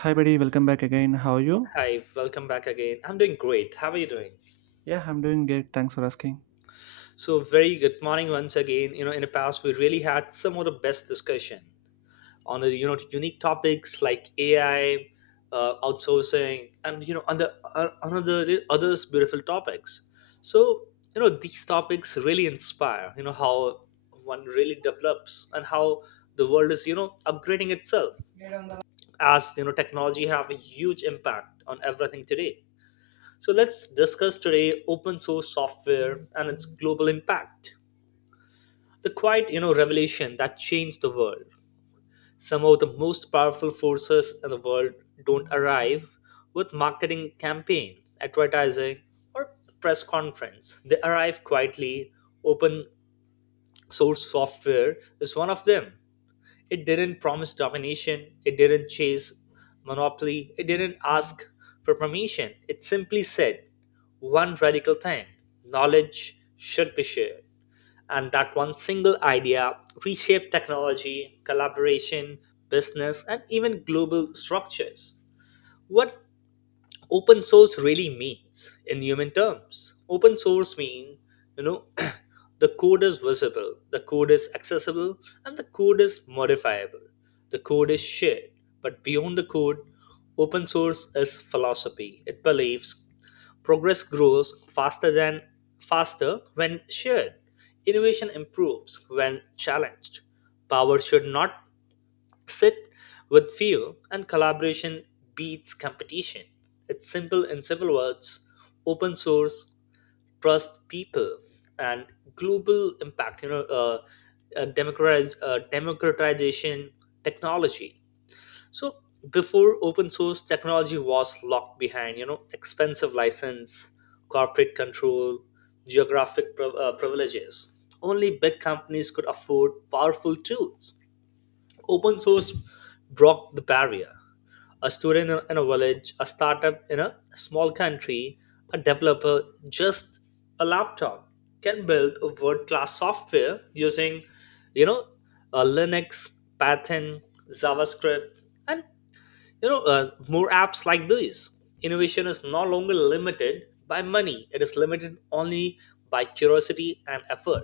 Hi, buddy. Welcome back again. How are you? Hi, welcome back again. I'm doing great. How are you doing? Yeah, I'm doing great. Thanks for asking. So, very good morning once again. In the past, we really had some of the best discussion on the unique topics like AI, outsourcing, and on the on others beautiful topics. So, these topics really inspire. You know how one really develops and how the world is upgrading itself as technology have a huge impact on everything today. So let's discuss today open source software and its global impact. The quiet, revelation that changed the world. Some of the most powerful forces in the world don't arrive with marketing campaign, advertising, or press conference. They arrive quietly. Open source software is one of them. It didn't promise domination, it didn't chase monopoly, it didn't ask for permission. It simply said one radical thing: knowledge should be shared. And that one single idea reshaped technology, collaboration, business, and even global structures. What open source really means in human terms: open source means you know the code is visible, the code is accessible, and the code is modifiable, the code is shared. But beyond the code, open source is philosophy. It believes progress grows faster than faster when shared, innovation improves when challenged, power should not sit with few, and collaboration beats competition. It's simple. In simple words, open source, trust people, and global impact. Democratization technology. So before open source, technology was locked behind, expensive license, corporate control, geographic privileges. Only big companies could afford powerful tools. Open source broke the barrier. A student in a village, a startup in a small country, a developer, just a laptop, can build a world-class software using, you know, Linux, Python, JavaScript, and more apps like these. Innovation is no longer limited by money; it is limited only by curiosity and effort,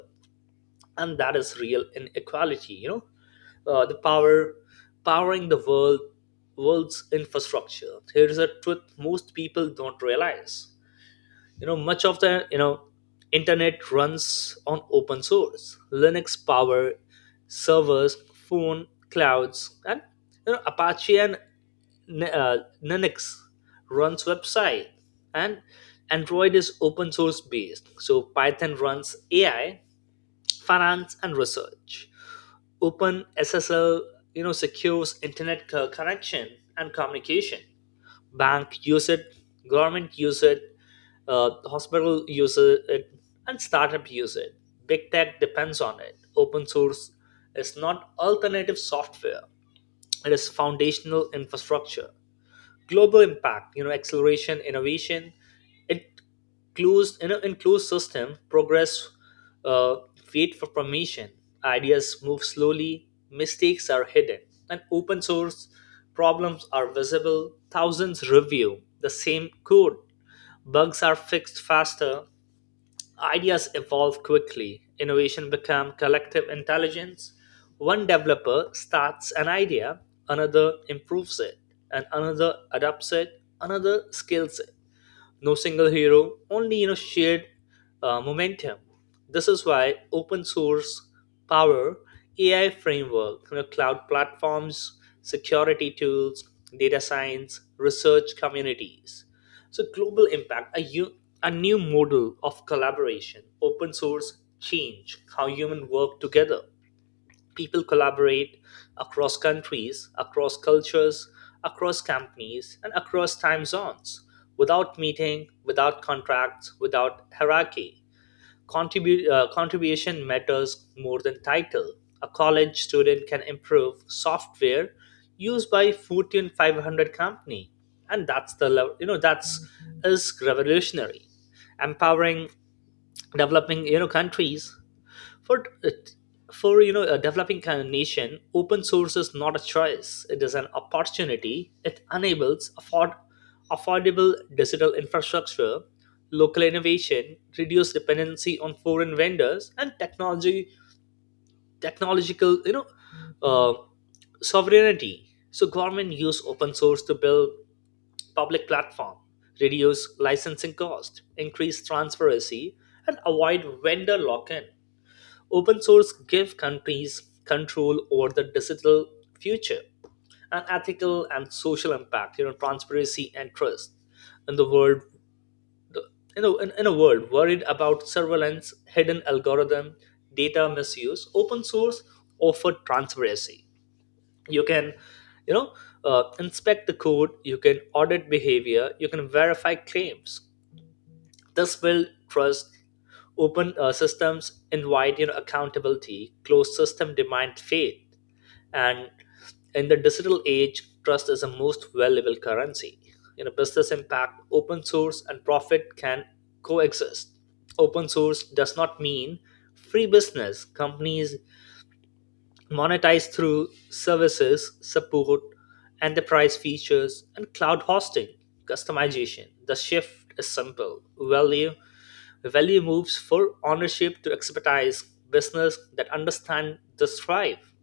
and that is real inequality. The powering the world world's infrastructure. Here is a truth most people don't realize: much of the internet runs on open source. Linux power servers, phone, clouds, and Apache, and uh, Linux runs website, and Android is open source based, so Python runs AI, finance, and research. Open SSL, secures internet connection and communication. Bank use it, government use it, hospital use it, and startup use it. Big tech depends on it. Open source is not alternative software; it is foundational infrastructure. Global impact, acceleration innovation. It closed in a enclosed system, progress uh, wait for permission, ideas move slowly, mistakes are hidden. And open source, problems are visible, thousands review the same code, bugs are fixed faster. Ideas evolve quickly. Innovation become collective intelligence. One developer starts an idea, another improves it, and another adopts it, another scales it. No single hero, only shared momentum. This is why open source power AI framework, cloud platforms, security tools, data science, research communities. So global impact, a new model of collaboration. Open source change how human work together. People collaborate across countries, across cultures, across companies, and across time zones, without meeting, without contracts, without hierarchy. Contribution matters more than title. A college student can improve software used by Fortune 500 company, and that's the level. That's is revolutionary. Empowering developing countries. For for you know a developing kind of nation, open source is not a choice, it is an opportunity. It enables affordable digital infrastructure, local innovation, reduce dependency on foreign vendors and technology technological uh, sovereignty. So government use open source to build public platform, reduce licensing cost, increase transparency, and avoid vendor lock-in. Open source give countries control over the digital future. And ethical and social impact, transparency and trust in the world. In a world worried about surveillance, hidden algorithm, data misuse, open source offer transparency. You can, you know, inspect the code, you can audit behavior, you can verify claims, this will trust. Open systems invite accountability. Closed system demand faith. And in the digital age, trust is the most valuable currency. Business impact, open source, and profit can coexist. Open source does not mean free business. Companies monetize through services, support, enterprise features, and cloud hosting, customization. The shift is simple. Value moves from ownership to expertise, business that understand the thrive.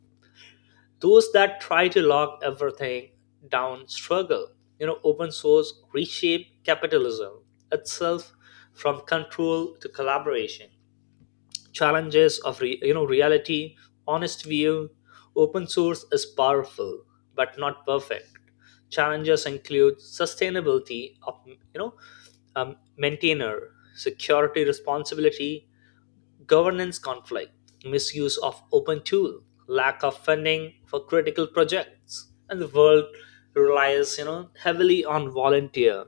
Those that try to lock everything down struggle. Open source reshape capitalism itself, from control to collaboration. Challenges of reality, honest view. Open source is powerful but not perfect. Challenges include sustainability of maintainer, security responsibility, governance conflict, misuse of open tool, lack of funding for critical projects, and the world relies, heavily on volunteer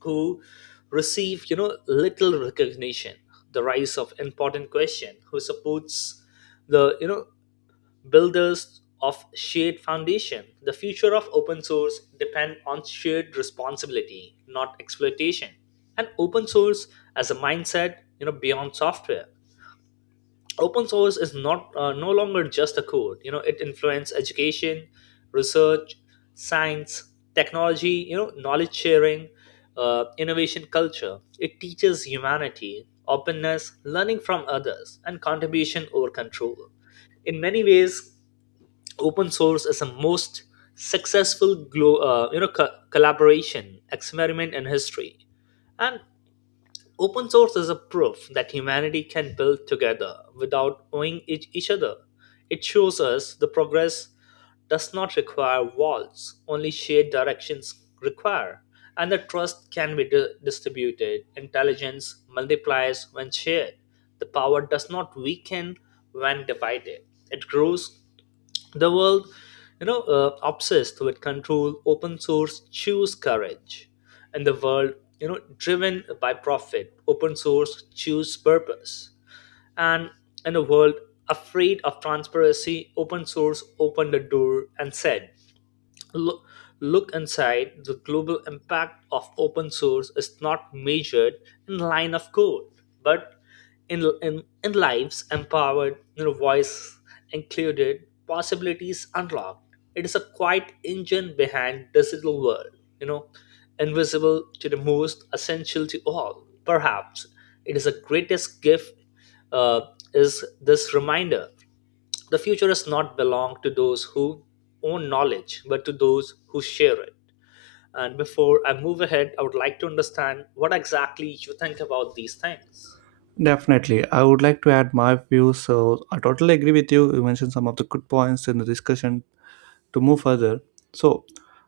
who receive, little recognition. The rise of important question: who supports the, builders of shared foundation? The future of open source depend on shared responsibility, not exploitation. And open source as a mindset, beyond software. Open source is not no longer just a code. It influences education, research, science, technology, knowledge sharing, innovation culture. It teaches humanity openness, learning from others, and contribution over control. In many ways, open source is the most successful collaboration experiment in history. And open source is a proof that humanity can build together without owing each other. It shows us the progress does not require walls, only shared directions require, and the trust can be distributed. Intelligence multiplies when shared. The power does not weaken when divided, it grows. The world, obsessed with control, open source choose courage. And the world, driven by profit, open source choose purpose. And in a world afraid of transparency, open source opened the door and said, "Look, look inside." The global impact of open source is not measured in line of code, but in lives empowered, voice included, possibilities unlocked. It is a quiet engine behind digital world, you know, invisible to the most, essential to all. Perhaps it is the greatest gift. uh, is this reminder the future does not belong to those who own knowledge, but to those who share it. And before I move ahead, I would like to understand what exactly you think about these things. Definitely. I would like to add my views. So, I totally agree with you. You mentioned some of the good points in the discussion to move further. So,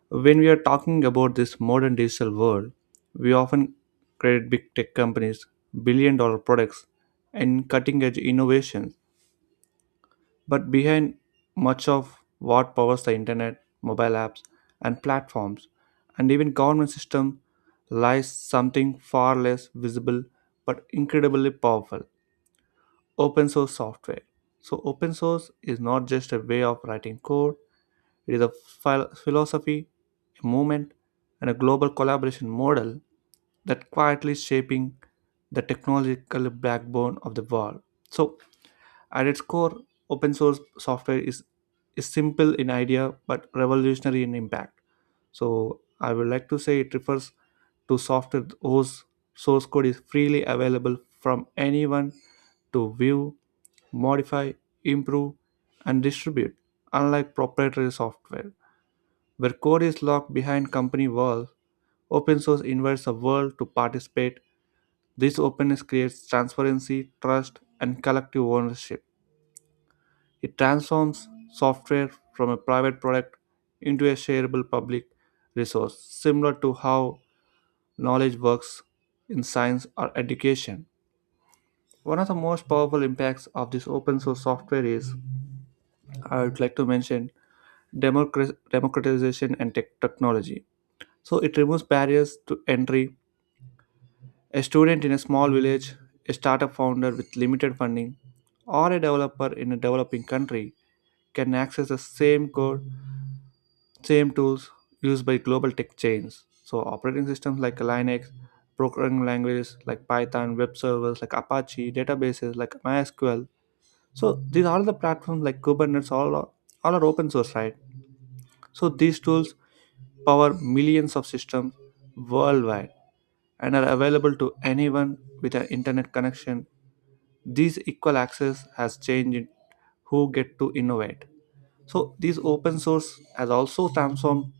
when we are talking about this modern digital world, we often credit big tech companies, billion dollar products, and cutting edge innovations. But behind much of what powers the internet, mobile apps, and platforms, and even government system lies something far less visible but incredibly powerful open source software. So, open source is not just a way of writing code, it is a philosophy, a movement, and a global collaboration model that quietly shaping the technological backbone of the world. So, at its core, open source software is simple in idea but revolutionary in impact. So, I would like to say it refers to software whose source code is freely available from anyone to view, modify, improve, and distribute, unlike proprietary software, where code is locked behind company walls. Open source invites the world to participate. This openness creates transparency, trust, and collective ownership. It transforms software from a private product into a shareable public resource, similar to how knowledge works in science or education. One of the most powerful impacts of this open source software is, I would like to mention, democratization and technology. So it removes barriers to entry. A student in a small village, a startup founder with limited funding, or a developer in a developing country can access the same code, same tools used by global tech chains. So operating systems like Linux, programming languages like Python, web servers like Apache, databases like MySQL. So these are the platforms like Kubernetes, all are open source, right? So these tools power millions of systems worldwide and are available to anyone with an internet connection. This equal access has changed who get to innovate. So this open source has also transformed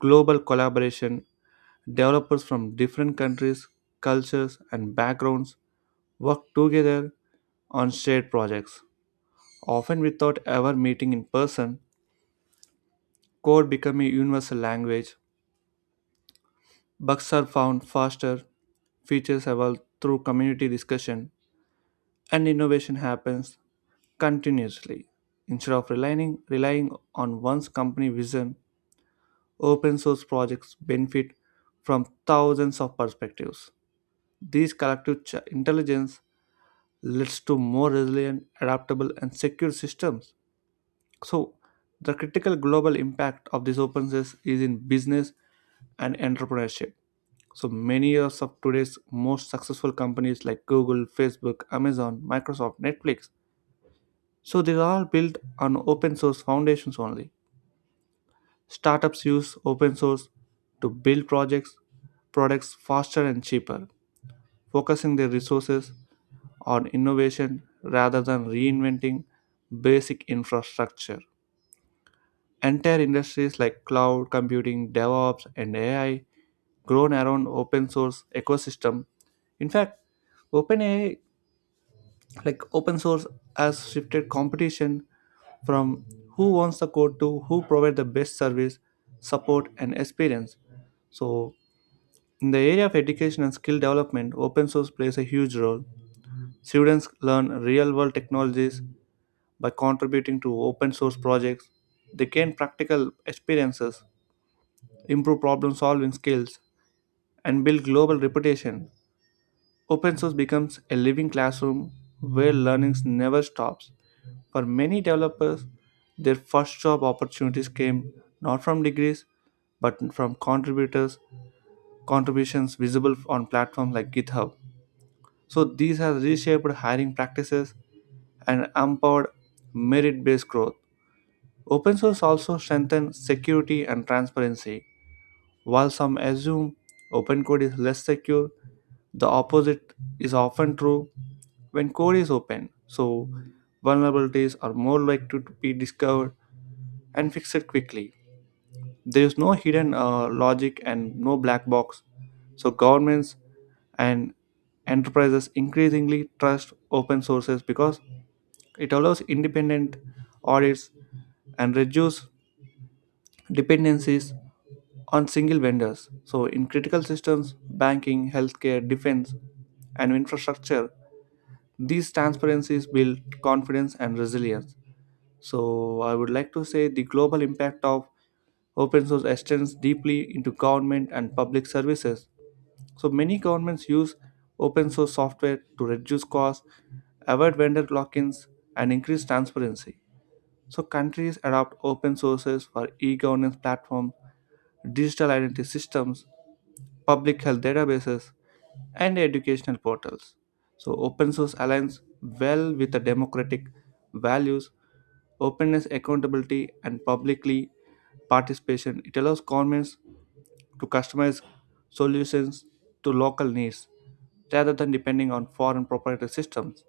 global collaboration. Developers from different countries, cultures and backgrounds work together on shared projects. Often without ever meeting in person, code became a universal language. Bugs are found faster, features evolve through community discussion, and innovation happens continuously. Instead of relying on one's company vision, open source projects benefit from thousands of perspectives. This collective intelligence leads to more resilient, adaptable, and secure systems. So, the critical global impact of these open source is in business and entrepreneurship. So, many of today's most successful companies like Google, Facebook, Amazon, Microsoft, Netflix. So, these are all built on open source foundations only. Startups use open source to build products faster and cheaper, focusing their resources on innovation rather than reinventing basic infrastructure. Entire industries like cloud computing, DevOps, and AI grown around open source ecosystem. In fact, OpenAI, like open source, has shifted competition from who owns the code to who provide the best service, support, and experience. So, in the area of education and skill development, open source plays a huge role. Students learn real world technologies by contributing to open source projects. They gain practical experiences, improve problem solving skills, and build global reputation. Open source becomes a living classroom where learning never stops. For many developers, their first job opportunities came not from degrees but from contributors contributions visible on platforms like GitHub. So these have reshaped hiring practices and empowered merit-based growth. Open source also strengthens security and transparency. While some assume open code is less secure, the opposite is often true. When code is open, so vulnerabilities are more likely to be discovered and fixed quickly. There is no hidden logic and no black box, so governments and enterprises increasingly trust open sources because it allows independent audits and reduce dependencies on single vendors. So, in critical systems, banking, healthcare, defense, and infrastructure, these transparencies build confidence and resilience. So, I would like to say the global impact of open source extends deeply into government and public services. So, many governments use open source software to reduce costs, avoid vendor lock ins, and increase transparency. So, countries adopt open sources for e governance platforms, digital identity systems, public health databases, and educational portals. So, open source aligns well with the democratic values, openness, accountability, and publicly participation. It allows governments to customize solutions to local needs rather than depending on foreign proprietary systems.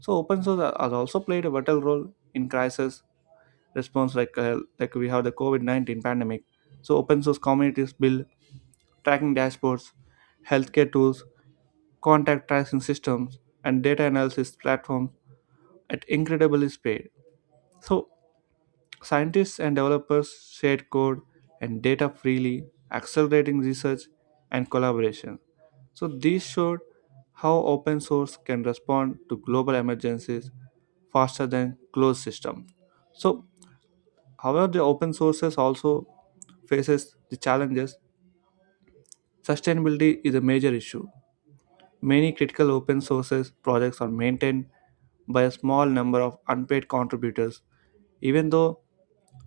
So, open source has also played a vital role in crisis response, like we have the covid-19 pandemic. So open source communities build tracking dashboards, healthcare tools, contact tracing systems, and data analysis platforms at incredible speed. So scientists and developers shared code and data freely, accelerating research and collaboration. So these showed how open source can respond to global emergencies faster than closed systems. So, however, the open sources also faces the challenges. Sustainability is a major issue. Many critical open sources projects are maintained by a small number of unpaid contributors. Even though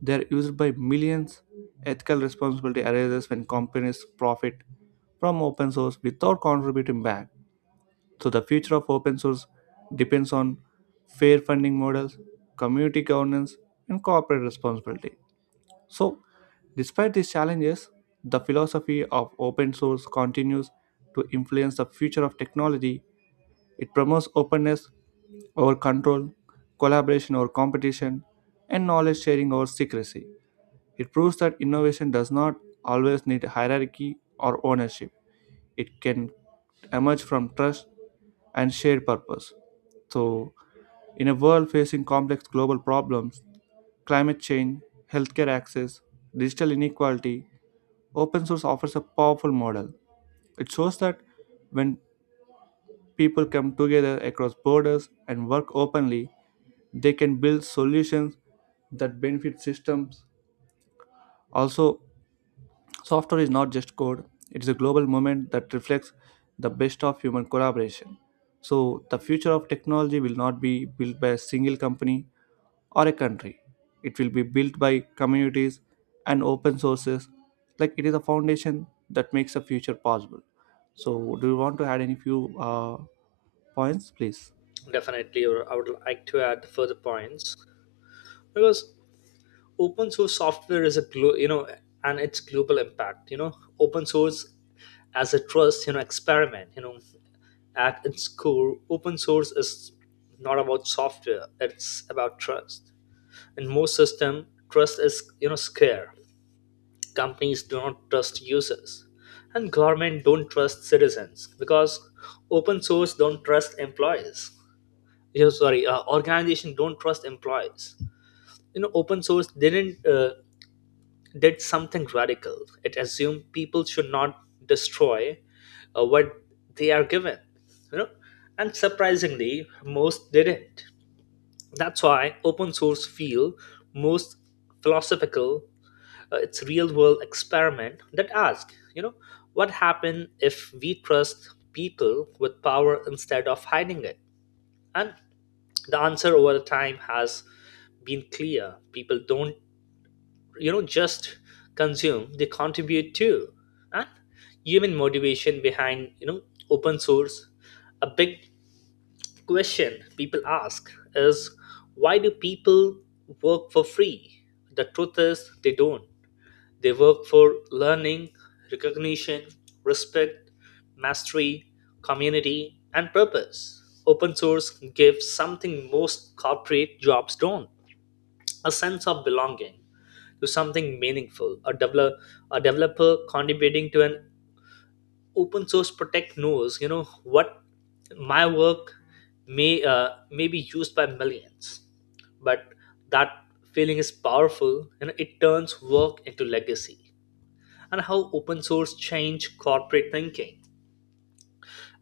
they are used by millions, ethical responsibility arises when companies profit from open source without contributing back. So the future of open source depends on fair funding models, community governance, and corporate responsibility. So, despite these challenges, the philosophy of open source continues to influence the future of technology. It promotes openness over control, collaboration over competition, and knowledge sharing over secrecy. It proves that innovation does not always need hierarchy or ownership. It can emerge from trust and shared purpose. So, in a world facing complex global problems, climate change, healthcare access, digital inequality, open source offers a powerful model. It shows that when people come together across borders and work openly, they can build solutions that benefit systems. Also, software is not just code, it is a global movement that reflects the best of human collaboration. So, the future of technology will not be built by a single company, or a country. It will be built by communities and open sources, like it is a foundation that makes the future possible. So, do you want to add any few points, please? Definitely, or I would like to add further points because open source software is a and its global impact. Open source as a trust, experiment. At its core, open source is not about software; it's about trust. In most system, trust is scarce. Companies do not trust users, and government don't trust citizens, because open source don't trust employees. Yeah, sorry, organization don't trust employees. Open source didn't did something radical. It assumed people should not destroy what they are given, you know and surprisingly most didn't. That's why open source feel most philosophical. It's real world experiment that asks, what happens if we trust people with power instead of hiding it? And the answer over the time has been clear. People don't, just consume, they contribute too. And human motivation behind, open source, a big question people ask is, why do people work for free? The truth is they don't. They work for learning, recognition, respect, mastery, community, and purpose. Open source gives something most corporate jobs don't: a sense of belonging to something meaningful. A developer contributing to an open source project knows, what my work may be used by millions. But that feeling is powerful, and it turns work into legacy. And how open source changed corporate thinking.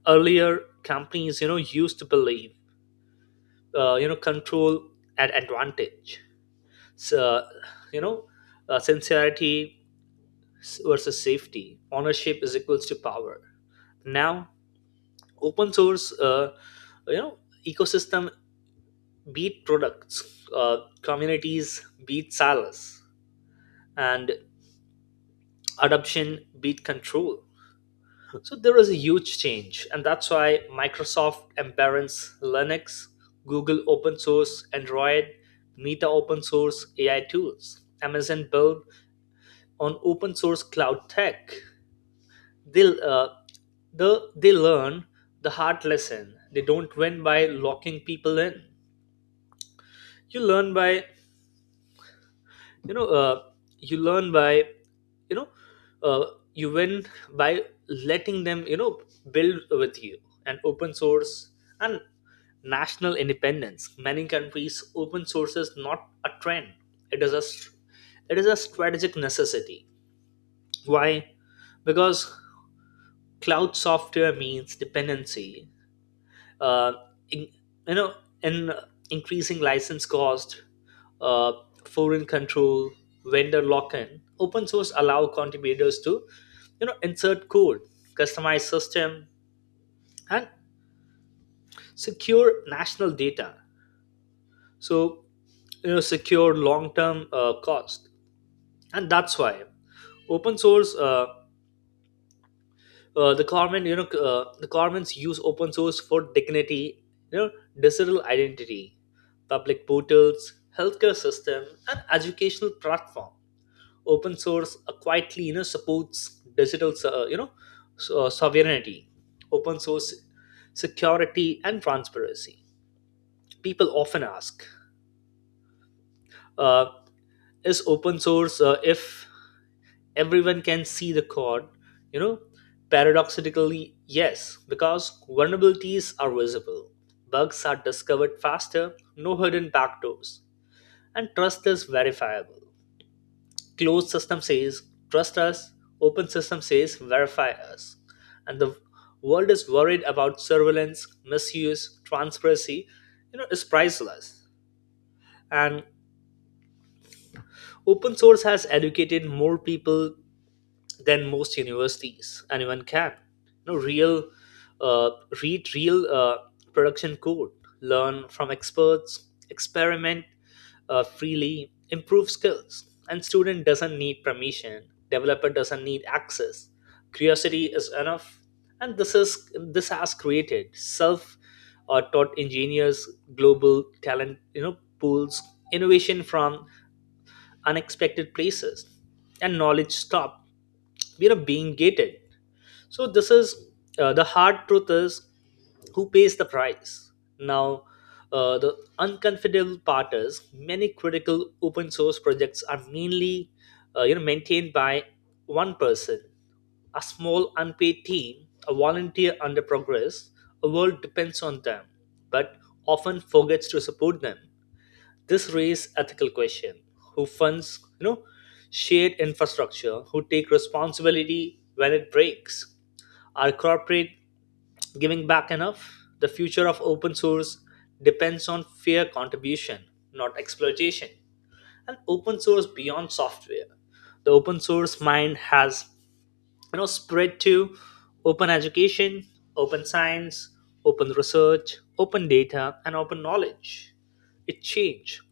Earlier, companies, used to believe, control at advantage. So, you know, sincerity versus safety. Ownership is equals to power. Now, open source, you know, ecosystem beat products, communities beat silos, and adoption beat control. So there is a huge change, and that's why Microsoft embraces Linux, Google open source Android, Meta open source AI tools, Amazon build on open source cloud tech. They uh, they learn the hard lesson. They don't win by locking people in. You learn by you know you learn by you know uh, you win by letting them build with you. And open source and national independence. Many countries, open source is not a trend. It is a it is a strategic necessity. Why? Because cloud software means dependency. Uh, in, you know, in increasing license cost, uh, foreign control, vendor lock-in. Open source allow contributors to, insert code, customize system, and secure national data, so secure long term cost. And that's why open source the governments use open source for dignity, you know digital identity, public portals, healthcare system, and educational platform. Open source quietly supports digital sovereignty. Open source, security and transparency, people often ask, uh, is open source if everyone can see the code, you know paradoxically yes, because vulnerabilities are visible, bugs are discovered faster, no hidden backdoors, and trust is verifiable. Closed system says trust us, open system says verify us. And the world is worried about surveillance misuse. Transparency, is priceless. And open source has educated more people than most universities. Anyone can you know real uh, read real production code, learn from experts, experiment freely, improve skills. And student doesn't need permission, developer doesn't need access, curiosity is enough. And this has created self taught engineers, global talent pools, innovation from unexpected places. And knowledge stop, we are being gated. So this is, the hard truth is, who pays the price now? The uncomfortable part is many critical open source projects are mainly maintained by one person, a small unpaid team, a volunteer under progress. A world depends on them, but often forgets to support them. This raises ethical question. Who funds, shared infrastructure? Who take responsibility when it breaks? Are corporate giving back enough? The future of open source depends on fair contribution, not exploitation. And open source beyond software, the open source mind has spread to open education, open science, open research, open data, and open knowledge. It changed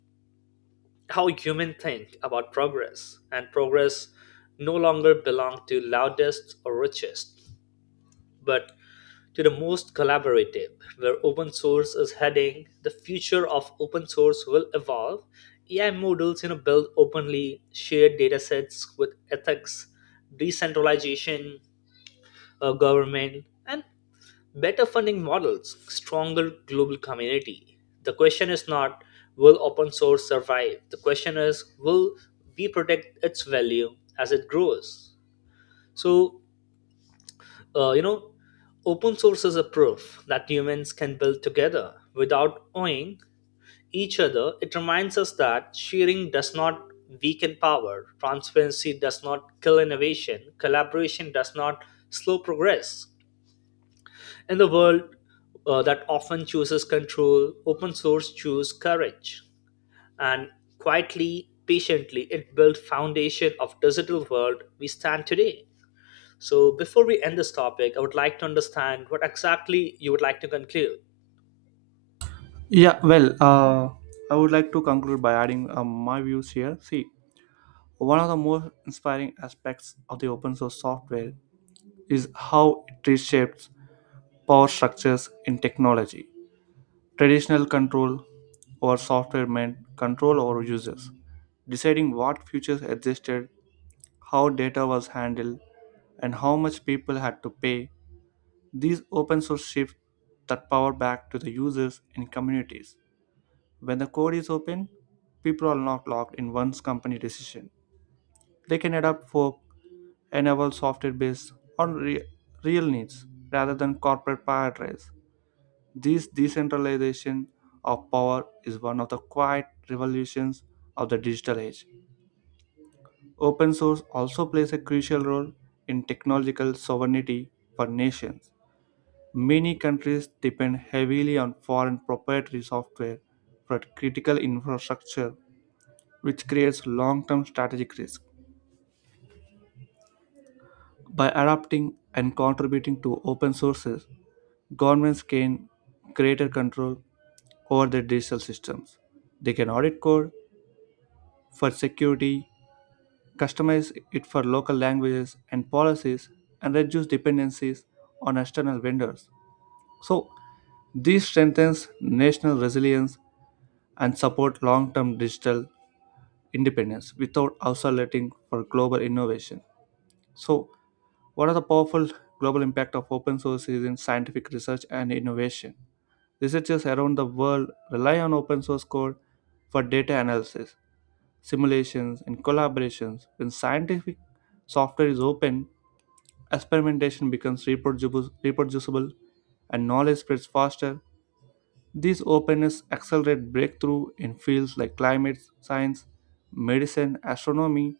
how humans think about progress, and progress no longer belongs to loudest or richest, but to the most collaborative, where open source is heading. The future of open source will evolve. AI models, build openly, share datasets with ethics, decentralization, government, and better funding models, stronger global community. The question is not, will open source survive? The question is, will we protect its value as it grows? So, uh, you know, open source is a proof that humans can build together without owing each other. It reminds us that sharing does not weaken power, transparency does not kill innovation, collaboration does not slow progress. In the world that often chooses control, open source choose courage. And quietly, patiently, it built foundation of digital world we stand today. So before we end this topic, I would like to understand what exactly you would like to conclude. Yeah, I would like to conclude by adding my views here. See, one of the most inspiring aspects of the open source software is how it reshapes power structures in technology. Traditional control over software meant control over users, deciding what features existed, how data was handled, and how much people had to pay. These open source shift that power back to the users and communities. When the code is open, people are not locked in one's company decision. They can adapt for enable software based on real needs rather than corporate paradise. This decentralization of power is one of the quiet revolutions of the digital age. Open source also plays a crucial role in technological sovereignty for nations. Many countries depend heavily on foreign proprietary software for critical infrastructure, which creates long term strategic risk. By adapting and contributing to open sources, governments gain greater control over their digital systems. They can audit code, for security, customize it for local languages and policies, and reduce dependencies on external vendors. So, this strengthens national resilience and support long-term digital independence without isolating for global innovation. So, what are the powerful global impact of open source is in scientific research and innovation? Researchers around the world rely on open source code for data analysis, simulations, and collaborations. When scientific software is open, experimentation becomes reproducible and knowledge spreads faster. This openness accelerates breakthrough in fields like climate science, medicine, astronomy,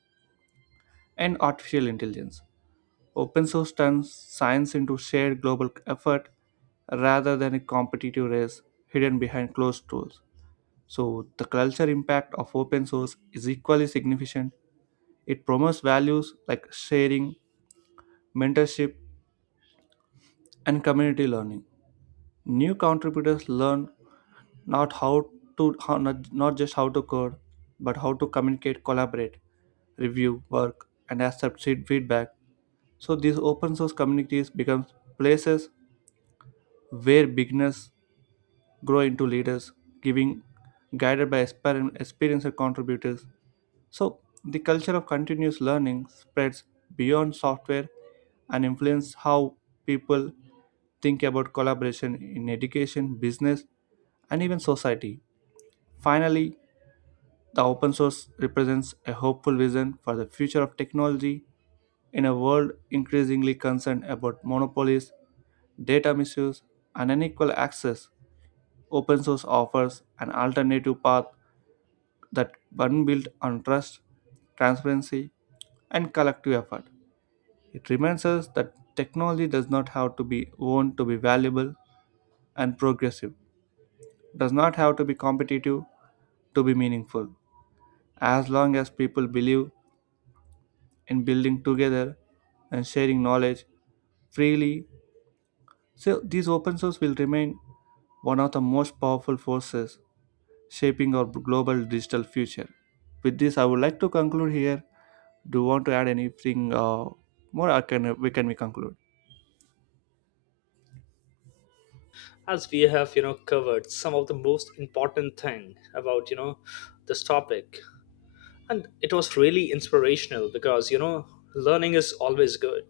and artificial intelligence. Open source turns science into shared global effort rather than a competitive race hidden behind closed doors. So, the culture impact of open source is equally significant. It promotes values like sharing, mentorship, and community learning. New contributors learn not how not just how to code, but how to communicate, collaborate, review work, and accept feedback. So these open source communities become places where beginners grow into leaders, giving guided by experienced contributors. So, the culture of continuous learning spreads beyond software and influences how people think about collaboration in education, business, and even society. Finally, the open source represents a hopeful vision for the future of technology in a world increasingly concerned about monopolies, data misuse, and unequal access. Open source offers an alternative path that one built on trust, transparency, and collective effort. It reminds us that technology does not have to be owned to be valuable and progressive, does not have to be competitive to be meaningful. As long as people believe in building together and sharing knowledge freely, so these open source will remain one of the most powerful forces shaping our global digital future. With this, I would like to conclude here. Do you want to add anything more? Or can we conclude? As we have, covered some of the most important thing about, this topic. And it was really inspirational because, learning is always good.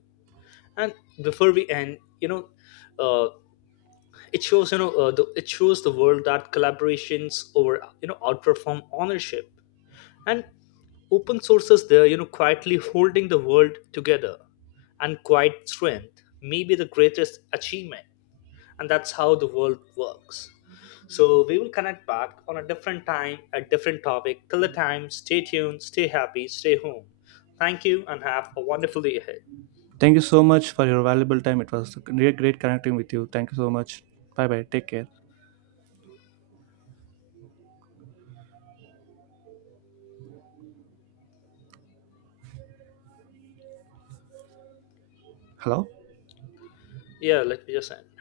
And before we end, uh, it shows, it shows the world that collaborations over, outperform ownership, and open sources there, quietly holding the world together, and quiet strength may be the greatest achievement, and that's how the world works. So we will connect back on a different time, a different topic. Till the time, stay tuned, stay happy, stay home. Thank you, and have a wonderful day ahead. Thank you so much for your valuable time. It was really great connecting with you. Thank you so much. Bye bye. Take care. Hello. Yeah, let me just end.